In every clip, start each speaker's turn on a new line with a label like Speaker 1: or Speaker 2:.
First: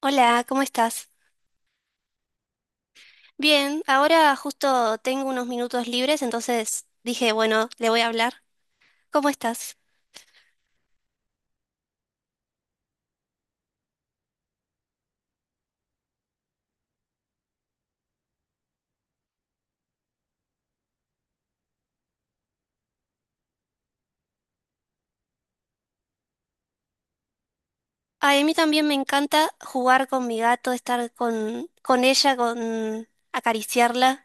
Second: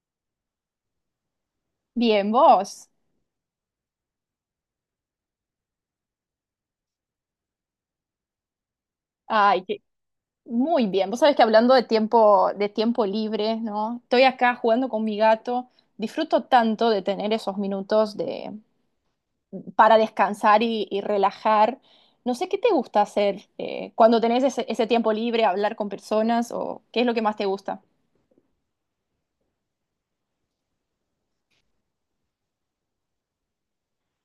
Speaker 1: Hola, ¿cómo estás?
Speaker 2: Bien, vos.
Speaker 1: Bien, ahora justo tengo unos minutos libres, entonces dije, bueno, le voy a hablar. ¿Cómo
Speaker 2: Ay,
Speaker 1: estás?
Speaker 2: muy bien. Vos sabés que hablando de tiempo libre, ¿no? Estoy acá jugando con mi gato. Disfruto tanto de tener esos minutos para descansar y relajar. No sé qué te gusta hacer cuando tenés ese tiempo libre, hablar con personas o qué es lo que más te gusta.
Speaker 1: Ay, a mí también me encanta jugar con mi gato, estar con ella, con acariciarla.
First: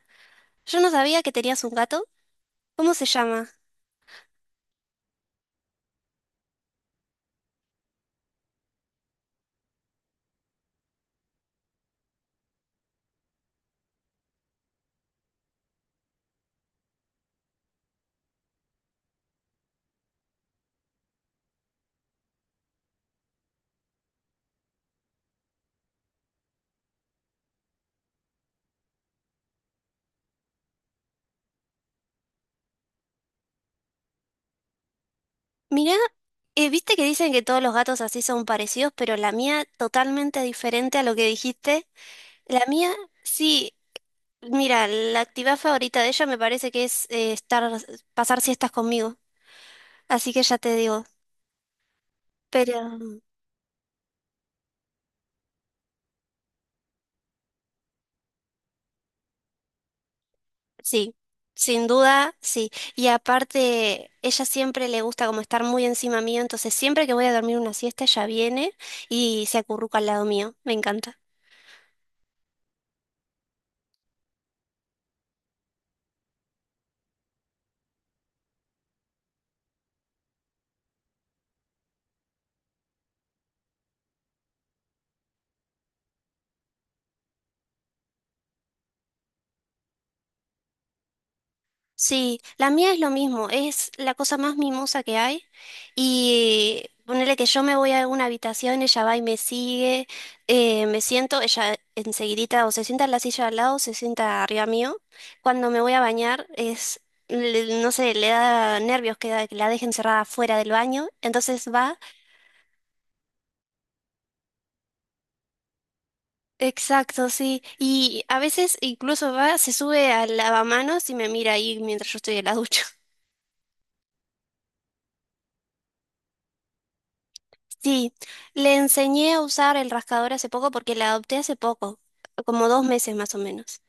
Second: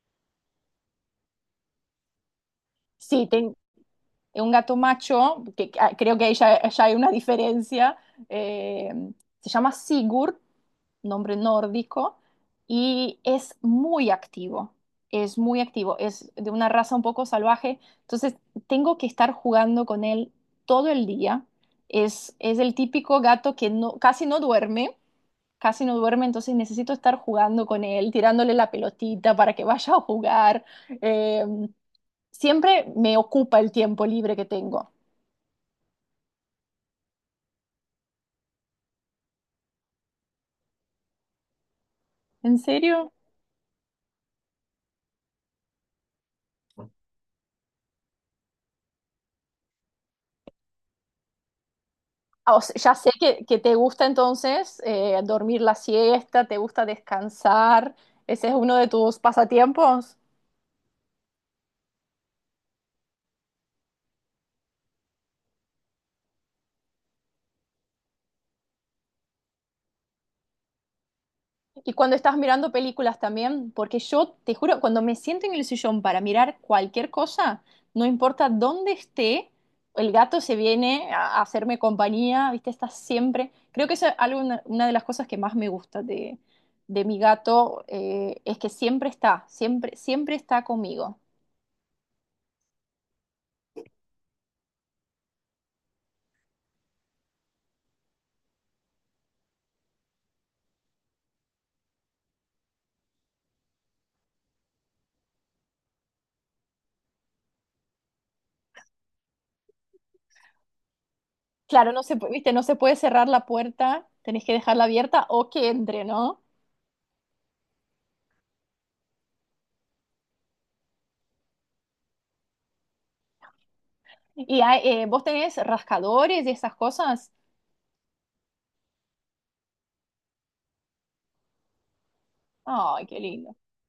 Speaker 1: Yo no sabía que tenías un gato. ¿Cómo se
Speaker 2: Sí,
Speaker 1: llama?
Speaker 2: tengo un gato macho, ah, creo que ahí ya hay una diferencia. eh, Se llama Sigur, nombre nórdico, y es muy activo, es muy activo, es de una raza un poco salvaje, entonces tengo que estar jugando con él todo el día. Es el típico gato que no, casi no duerme, entonces necesito estar jugando con él, tirándole la pelotita para que vaya a jugar. Eh, Siempre me ocupa el tiempo libre que tengo.
Speaker 1: Mirá, viste que dicen que todos los gatos así son parecidos, pero la mía totalmente diferente a lo que dijiste.
Speaker 2: ¿En
Speaker 1: La mía,
Speaker 2: serio?
Speaker 1: sí, mira, la actividad favorita de ella me parece que es estar, pasar siestas conmigo. Así que ya te digo,
Speaker 2: Ah, o sea,
Speaker 1: pero
Speaker 2: ya sé que te gusta entonces dormir la siesta, te gusta descansar, ese es uno de tus pasatiempos.
Speaker 1: sí, sin duda, sí. Y aparte, ella siempre le gusta como estar muy encima mío, entonces siempre que voy a dormir una siesta, ella viene y se acurruca al lado mío. Me encanta.
Speaker 2: Y cuando estás mirando películas también, porque yo te juro, cuando me siento en el sillón para mirar cualquier cosa, no importa dónde esté, el gato se viene a hacerme compañía, ¿viste? Está siempre. Creo que eso es algo, una de las cosas que más me gusta de mi gato. Es que siempre está, siempre, siempre está conmigo.
Speaker 1: Sí, la mía es lo mismo, es la cosa más mimosa que hay. Y ponerle que yo me voy a una habitación, ella va y me sigue, me siento, ella enseguidita o se sienta en la silla al lado o se sienta arriba mío. Cuando me voy a bañar, es, no sé, le da nervios que, que la dejen cerrada fuera del baño, entonces
Speaker 2: Claro,
Speaker 1: va.
Speaker 2: viste, no se puede cerrar la puerta, tenés que dejarla abierta o que entre, ¿no?
Speaker 1: Exacto, sí. Y a veces incluso va, se sube al lavamanos y me mira ahí mientras yo estoy en la ducha.
Speaker 2: Y hay, vos tenés rascadores y esas cosas.
Speaker 1: Sí, le enseñé a usar el rascador hace poco porque la adopté hace poco, como dos
Speaker 2: Ay,
Speaker 1: meses
Speaker 2: qué
Speaker 1: más o
Speaker 2: lindo.
Speaker 1: menos.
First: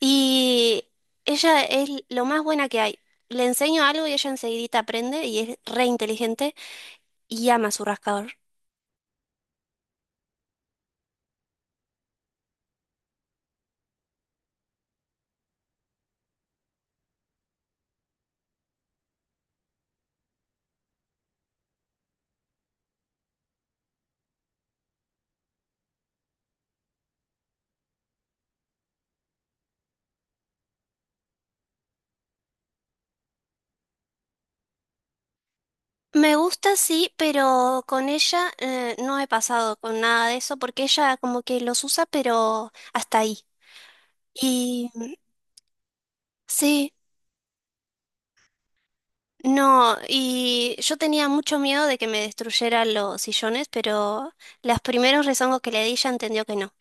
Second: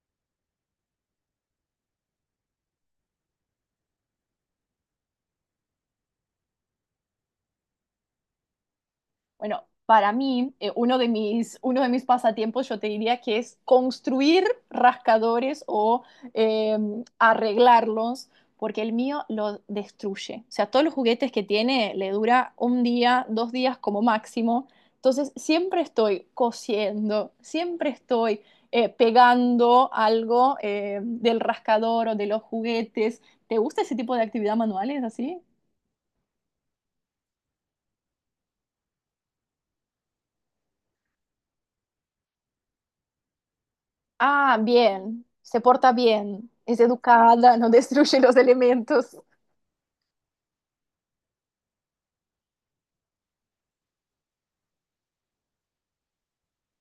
Speaker 1: Y ella es lo más buena que hay. Le enseño algo y ella enseguidita aprende y es re inteligente y ama su rascador.
Speaker 2: Bueno, para mí, uno de mis pasatiempos, yo te diría que es construir rascadores o eh, arreglarlos, porque el mío lo destruye. O sea, todos los juguetes que tiene le dura un día, dos días como máximo. Entonces, siempre estoy cosiendo, siempre estoy pegando algo del rascador o de los juguetes. ¿Te gusta ese tipo de actividad manuales así?
Speaker 1: Me gusta, sí, pero con ella no he pasado con nada de eso porque ella como que los usa, pero hasta ahí.
Speaker 2: Ah,
Speaker 1: Y
Speaker 2: bien, se porta bien, es
Speaker 1: sí.
Speaker 2: educada, no destruye los elementos.
Speaker 1: No, y yo tenía mucho miedo de que me destruyeran los sillones, pero los primeros rezongos que le di ya entendió que no.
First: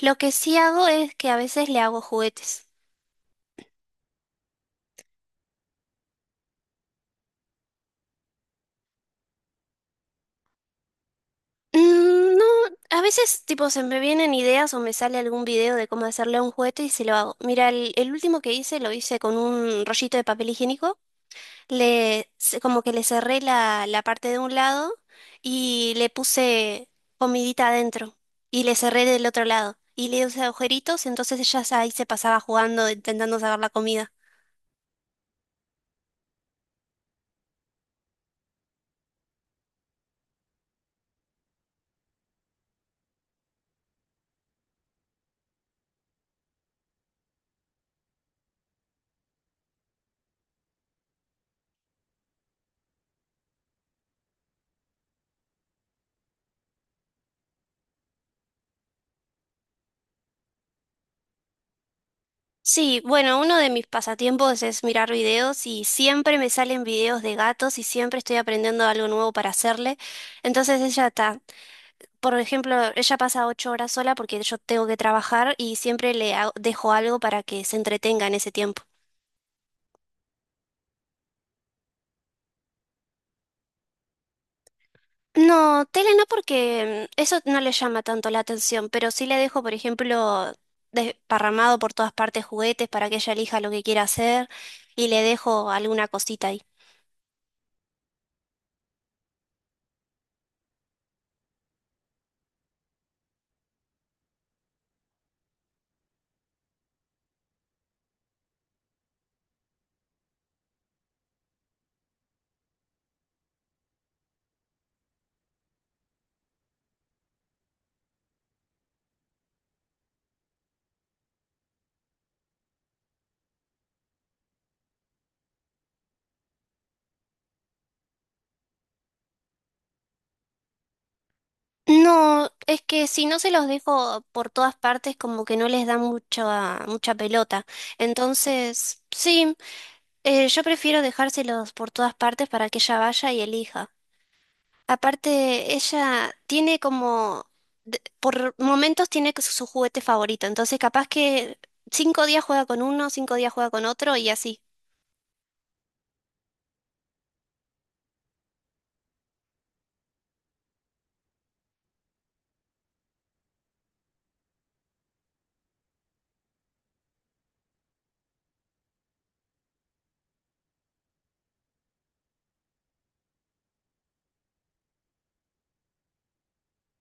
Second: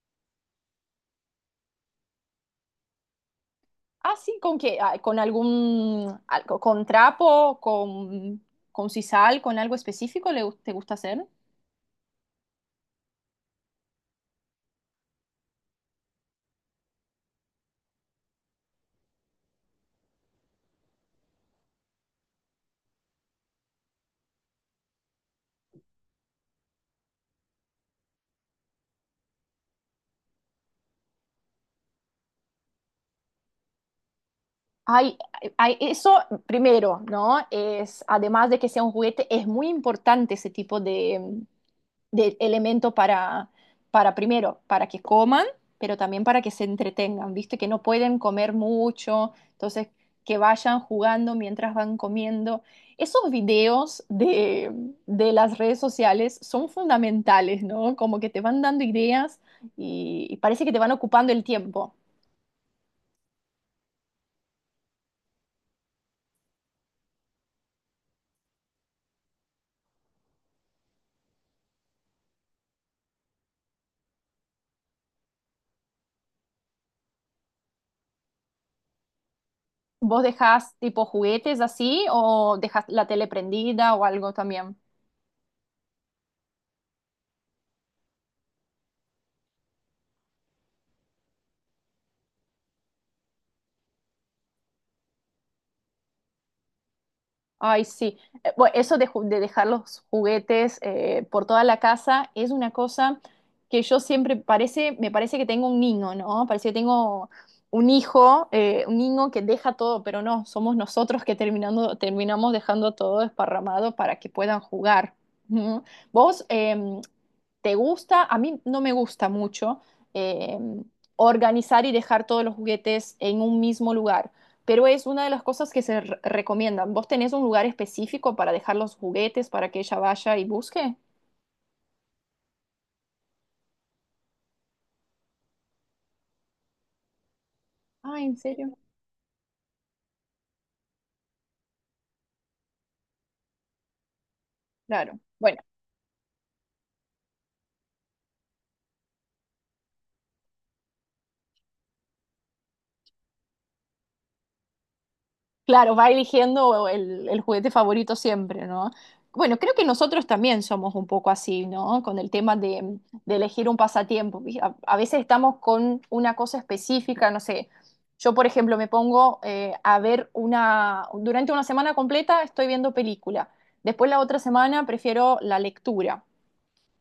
Speaker 1: Lo que sí hago es que a veces le hago juguetes.
Speaker 2: Ah, sí, ¿con qué? Ah, ¿con algún, con trapo, con sisal, con algo específico le, te gusta hacer?
Speaker 1: Mm, no, a veces tipo se me vienen ideas o me sale algún video de cómo hacerle un juguete y se lo hago. Mira, el último que hice lo hice con un rollito de papel higiénico como que le cerré la parte de un lado y le puse comidita adentro y le cerré del otro lado y le hice agujeritos, entonces ahí se pasaba jugando, intentando sacar la comida.
Speaker 2: Hay, eso primero, ¿no? Además de que sea un juguete, es muy importante ese tipo de elemento para, primero, para que coman, pero también para que se entretengan, ¿viste? Que no pueden comer mucho, entonces que vayan jugando mientras van comiendo. Esos videos de las redes sociales son fundamentales, ¿no? Como que te van dando ideas y parece que te van ocupando el tiempo.
Speaker 1: Sí, bueno, uno de mis pasatiempos es mirar videos y siempre me salen videos de gatos y siempre estoy aprendiendo algo nuevo para hacerle. Entonces ella está, por ejemplo, ella pasa 8 horas sola porque yo tengo que trabajar y siempre dejo algo para que se entretenga en ese tiempo.
Speaker 2: ¿Vos dejás tipo juguetes así o dejás la tele prendida o algo también?
Speaker 1: No, tele no porque eso no le llama tanto la atención, pero sí le dejo, por ejemplo, desparramado por todas partes juguetes para que ella elija lo que quiera hacer y le dejo alguna cosita ahí.
Speaker 2: Ay, sí. Bueno, eso de dejar los juguetes por toda la casa es una cosa que yo siempre parece, me parece que tengo un niño, ¿no? Parece que tengo un hijo, un niño que deja todo, pero no, somos nosotros que terminamos dejando todo desparramado para que puedan jugar. Ujú. ¿Vos te gusta? A mí no me gusta mucho em, organizar y dejar todos los juguetes en un mismo lugar, pero es una de las cosas que se recomiendan. ¿Vos tenés un lugar específico para dejar los juguetes para que ella vaya y busque?
Speaker 1: No, es que si no se los dejo por todas partes como que no les da mucha pelota.
Speaker 2: Ah, ¿en serio?
Speaker 1: Entonces, sí, yo prefiero dejárselos por todas partes para que ella vaya y elija.
Speaker 2: Claro. Bueno,
Speaker 1: Aparte, ella tiene como, por momentos tiene que su juguete favorito, entonces capaz que 5 días juega con uno, 5 días juega con otro y así.
Speaker 2: claro, va eligiendo el juguete favorito siempre, ¿no? Bueno, creo que nosotros también somos un poco así, ¿no? Con el tema de elegir un pasatiempo. ¿Viste? A veces estamos con una cosa específica, no sé. Yo, por ejemplo, me pongo durante una semana completa estoy viendo película. Después la otra semana prefiero la lectura.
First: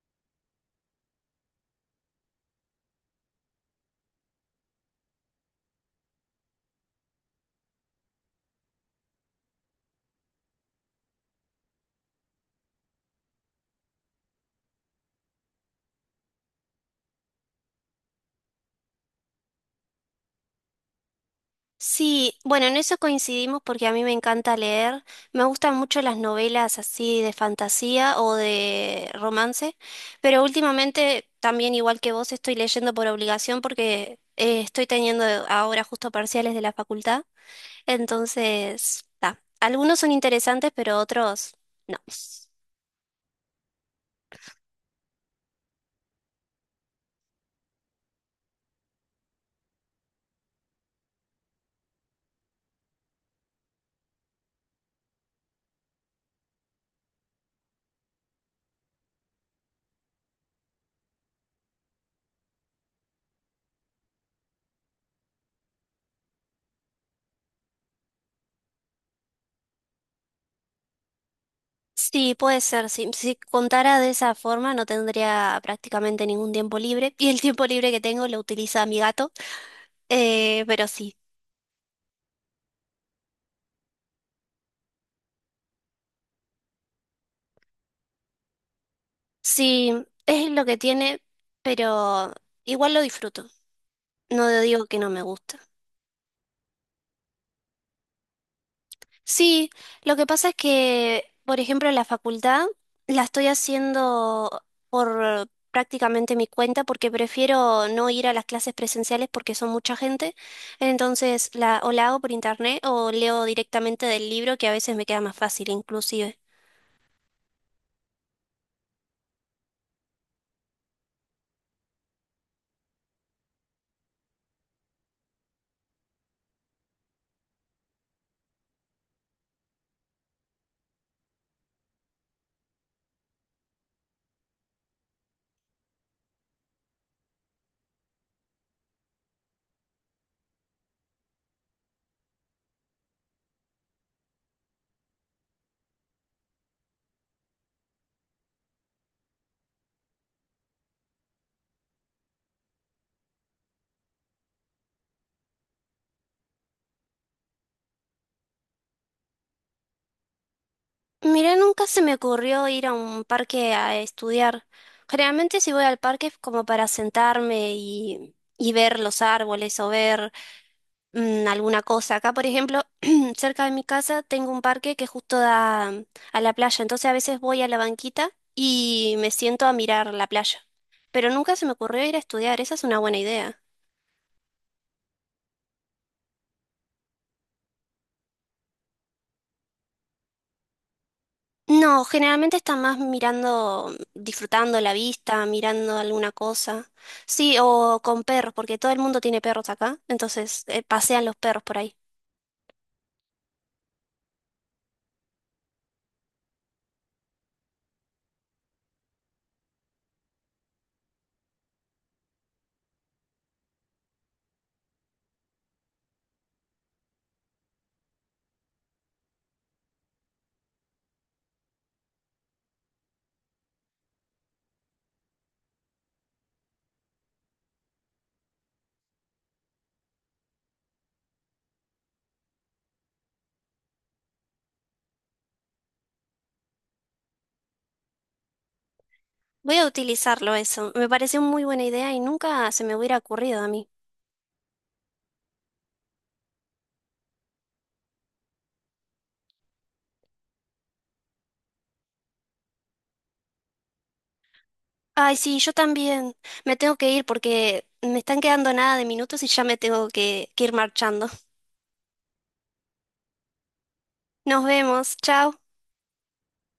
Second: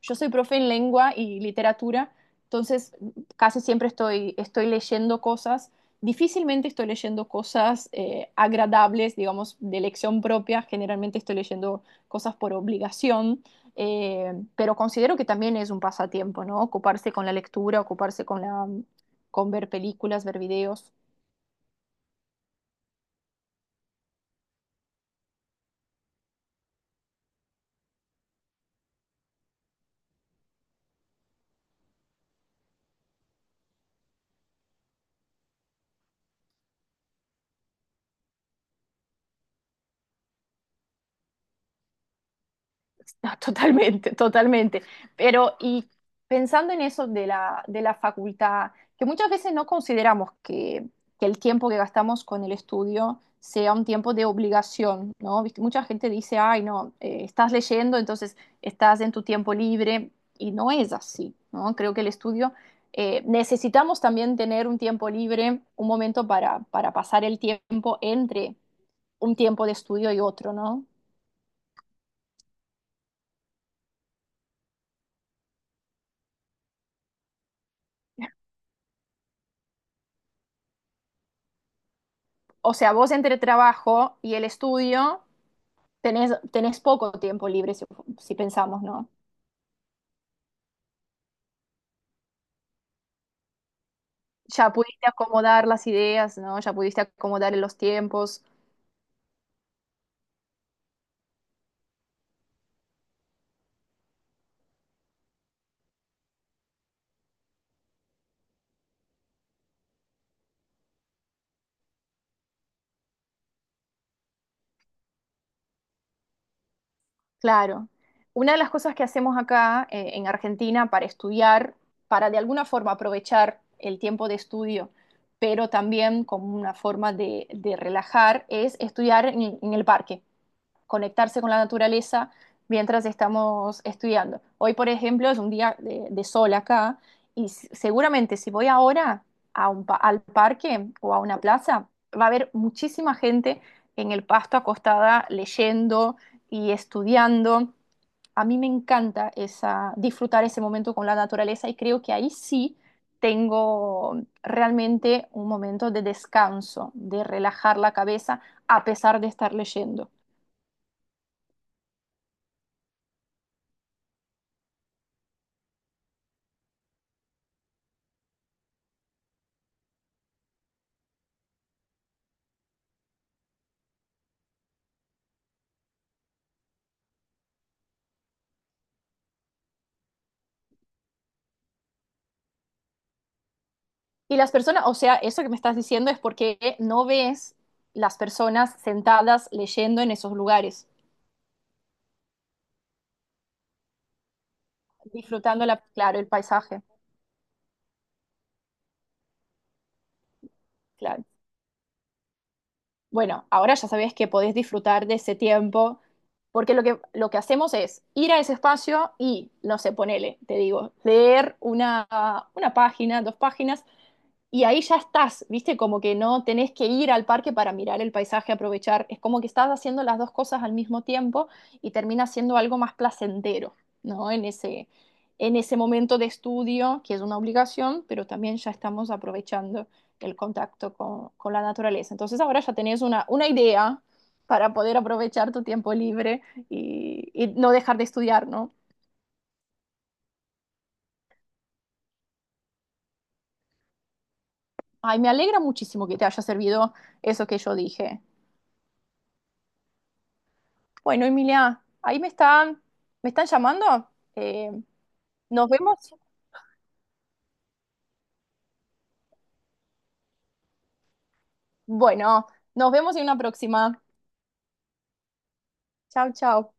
Speaker 2: Yo soy profe en lengua y literatura, entonces casi siempre estoy leyendo cosas. Difícilmente estoy leyendo cosas agradables, digamos, de elección propia. Generalmente estoy leyendo cosas por obligación, pero considero que también es un pasatiempo, ¿no? Ocuparse con la lectura, ocuparse con ver películas, ver videos.
Speaker 1: Sí, bueno, en eso coincidimos porque a mí me encanta leer, me gustan mucho las novelas así de fantasía o de romance, pero últimamente también igual que vos estoy leyendo por obligación porque estoy teniendo ahora justo parciales de la facultad. Entonces, ta, algunos son interesantes, pero otros no.
Speaker 2: No, totalmente, totalmente. Pero y pensando en eso de la facultad, que muchas veces no consideramos que el tiempo que gastamos con el estudio sea un tiempo de obligación, ¿no? Viste, mucha gente dice, ay, no, estás leyendo, entonces estás en tu tiempo libre, y no es así, ¿no? Creo que el estudio, necesitamos también tener un tiempo libre, un momento para pasar el tiempo entre un tiempo de estudio y otro, ¿no?
Speaker 1: Sí, puede ser. Si contara de esa forma, no tendría prácticamente ningún tiempo libre. Y el tiempo libre que tengo lo utiliza mi gato. Pero sí,
Speaker 2: O sea, vos entre el trabajo y el estudio tenés poco tiempo libre, si pensamos, ¿no?
Speaker 1: sí, es lo que tiene, pero igual lo disfruto. No
Speaker 2: Ya
Speaker 1: digo que
Speaker 2: pudiste
Speaker 1: no me gusta.
Speaker 2: acomodar las ideas, ¿no? Ya pudiste acomodar los tiempos.
Speaker 1: Sí, lo que pasa es que, por ejemplo, la facultad la estoy haciendo por prácticamente mi cuenta porque prefiero no ir a las clases presenciales porque son mucha gente. Entonces, la, o la hago por internet o leo directamente del libro que a veces me queda más fácil inclusive.
Speaker 2: Claro. Una de las cosas que hacemos acá en Argentina para estudiar, para de alguna forma aprovechar el tiempo de estudio, pero también como una forma de relajar, es estudiar en el parque. Conectarse con la naturaleza mientras estamos estudiando. Hoy, por ejemplo, es un día de sol acá, y seguramente si voy ahora al parque o a una plaza, va a haber muchísima gente en el pasto acostada leyendo y estudiando. A mí me encanta esa, disfrutar ese momento con la naturaleza, y creo que ahí sí tengo realmente un momento de descanso, de relajar la cabeza a pesar de estar leyendo.
Speaker 1: Mira, nunca se me ocurrió ir a un parque a estudiar. Generalmente si voy al parque es como para sentarme y ver los árboles o ver alguna cosa. Acá, por ejemplo, cerca de mi casa tengo un parque que justo da a la playa, entonces a veces voy a la banquita y me siento a mirar la playa. Pero nunca se me ocurrió ir a estudiar, esa es una buena idea.
Speaker 2: Y las personas, o sea, eso que me estás diciendo es porque no ves las personas sentadas leyendo en esos lugares,
Speaker 1: No, generalmente está más disfrutando la vista,
Speaker 2: disfrutando,
Speaker 1: mirando
Speaker 2: claro, el
Speaker 1: alguna
Speaker 2: paisaje.
Speaker 1: cosa. Sí, o con perros, porque todo el mundo tiene perros acá, entonces
Speaker 2: Claro.
Speaker 1: pasean los perros por ahí.
Speaker 2: Bueno, ahora ya sabes que podés disfrutar de ese tiempo, porque lo que hacemos es ir a ese espacio y, no sé, ponele, te digo, leer una página, dos páginas, y ahí ya estás, ¿viste? Como que no tenés que ir al parque para mirar el paisaje, aprovechar. Es como que estás haciendo las dos cosas al mismo tiempo, y termina siendo algo más placentero, ¿no? En ese momento de estudio, que es una obligación, pero también ya estamos aprovechando el contacto con la naturaleza. Entonces ahora ya tenés una idea para poder aprovechar tu tiempo libre y no dejar de estudiar, ¿no?
Speaker 1: Voy a utilizarlo eso. Me pareció muy buena idea y nunca se me hubiera ocurrido a mí.
Speaker 2: Ay, me alegra muchísimo que te haya servido eso que yo dije. Bueno, Emilia, ahí me están llamando. Eh,
Speaker 1: Ay, sí,
Speaker 2: Nos
Speaker 1: yo
Speaker 2: vemos.
Speaker 1: también. Me tengo que ir porque me están quedando nada de minutos y ya me tengo que ir marchando.
Speaker 2: Bueno, nos vemos en una próxima.
Speaker 1: Nos vemos. Chao.
Speaker 2: Chao, chao.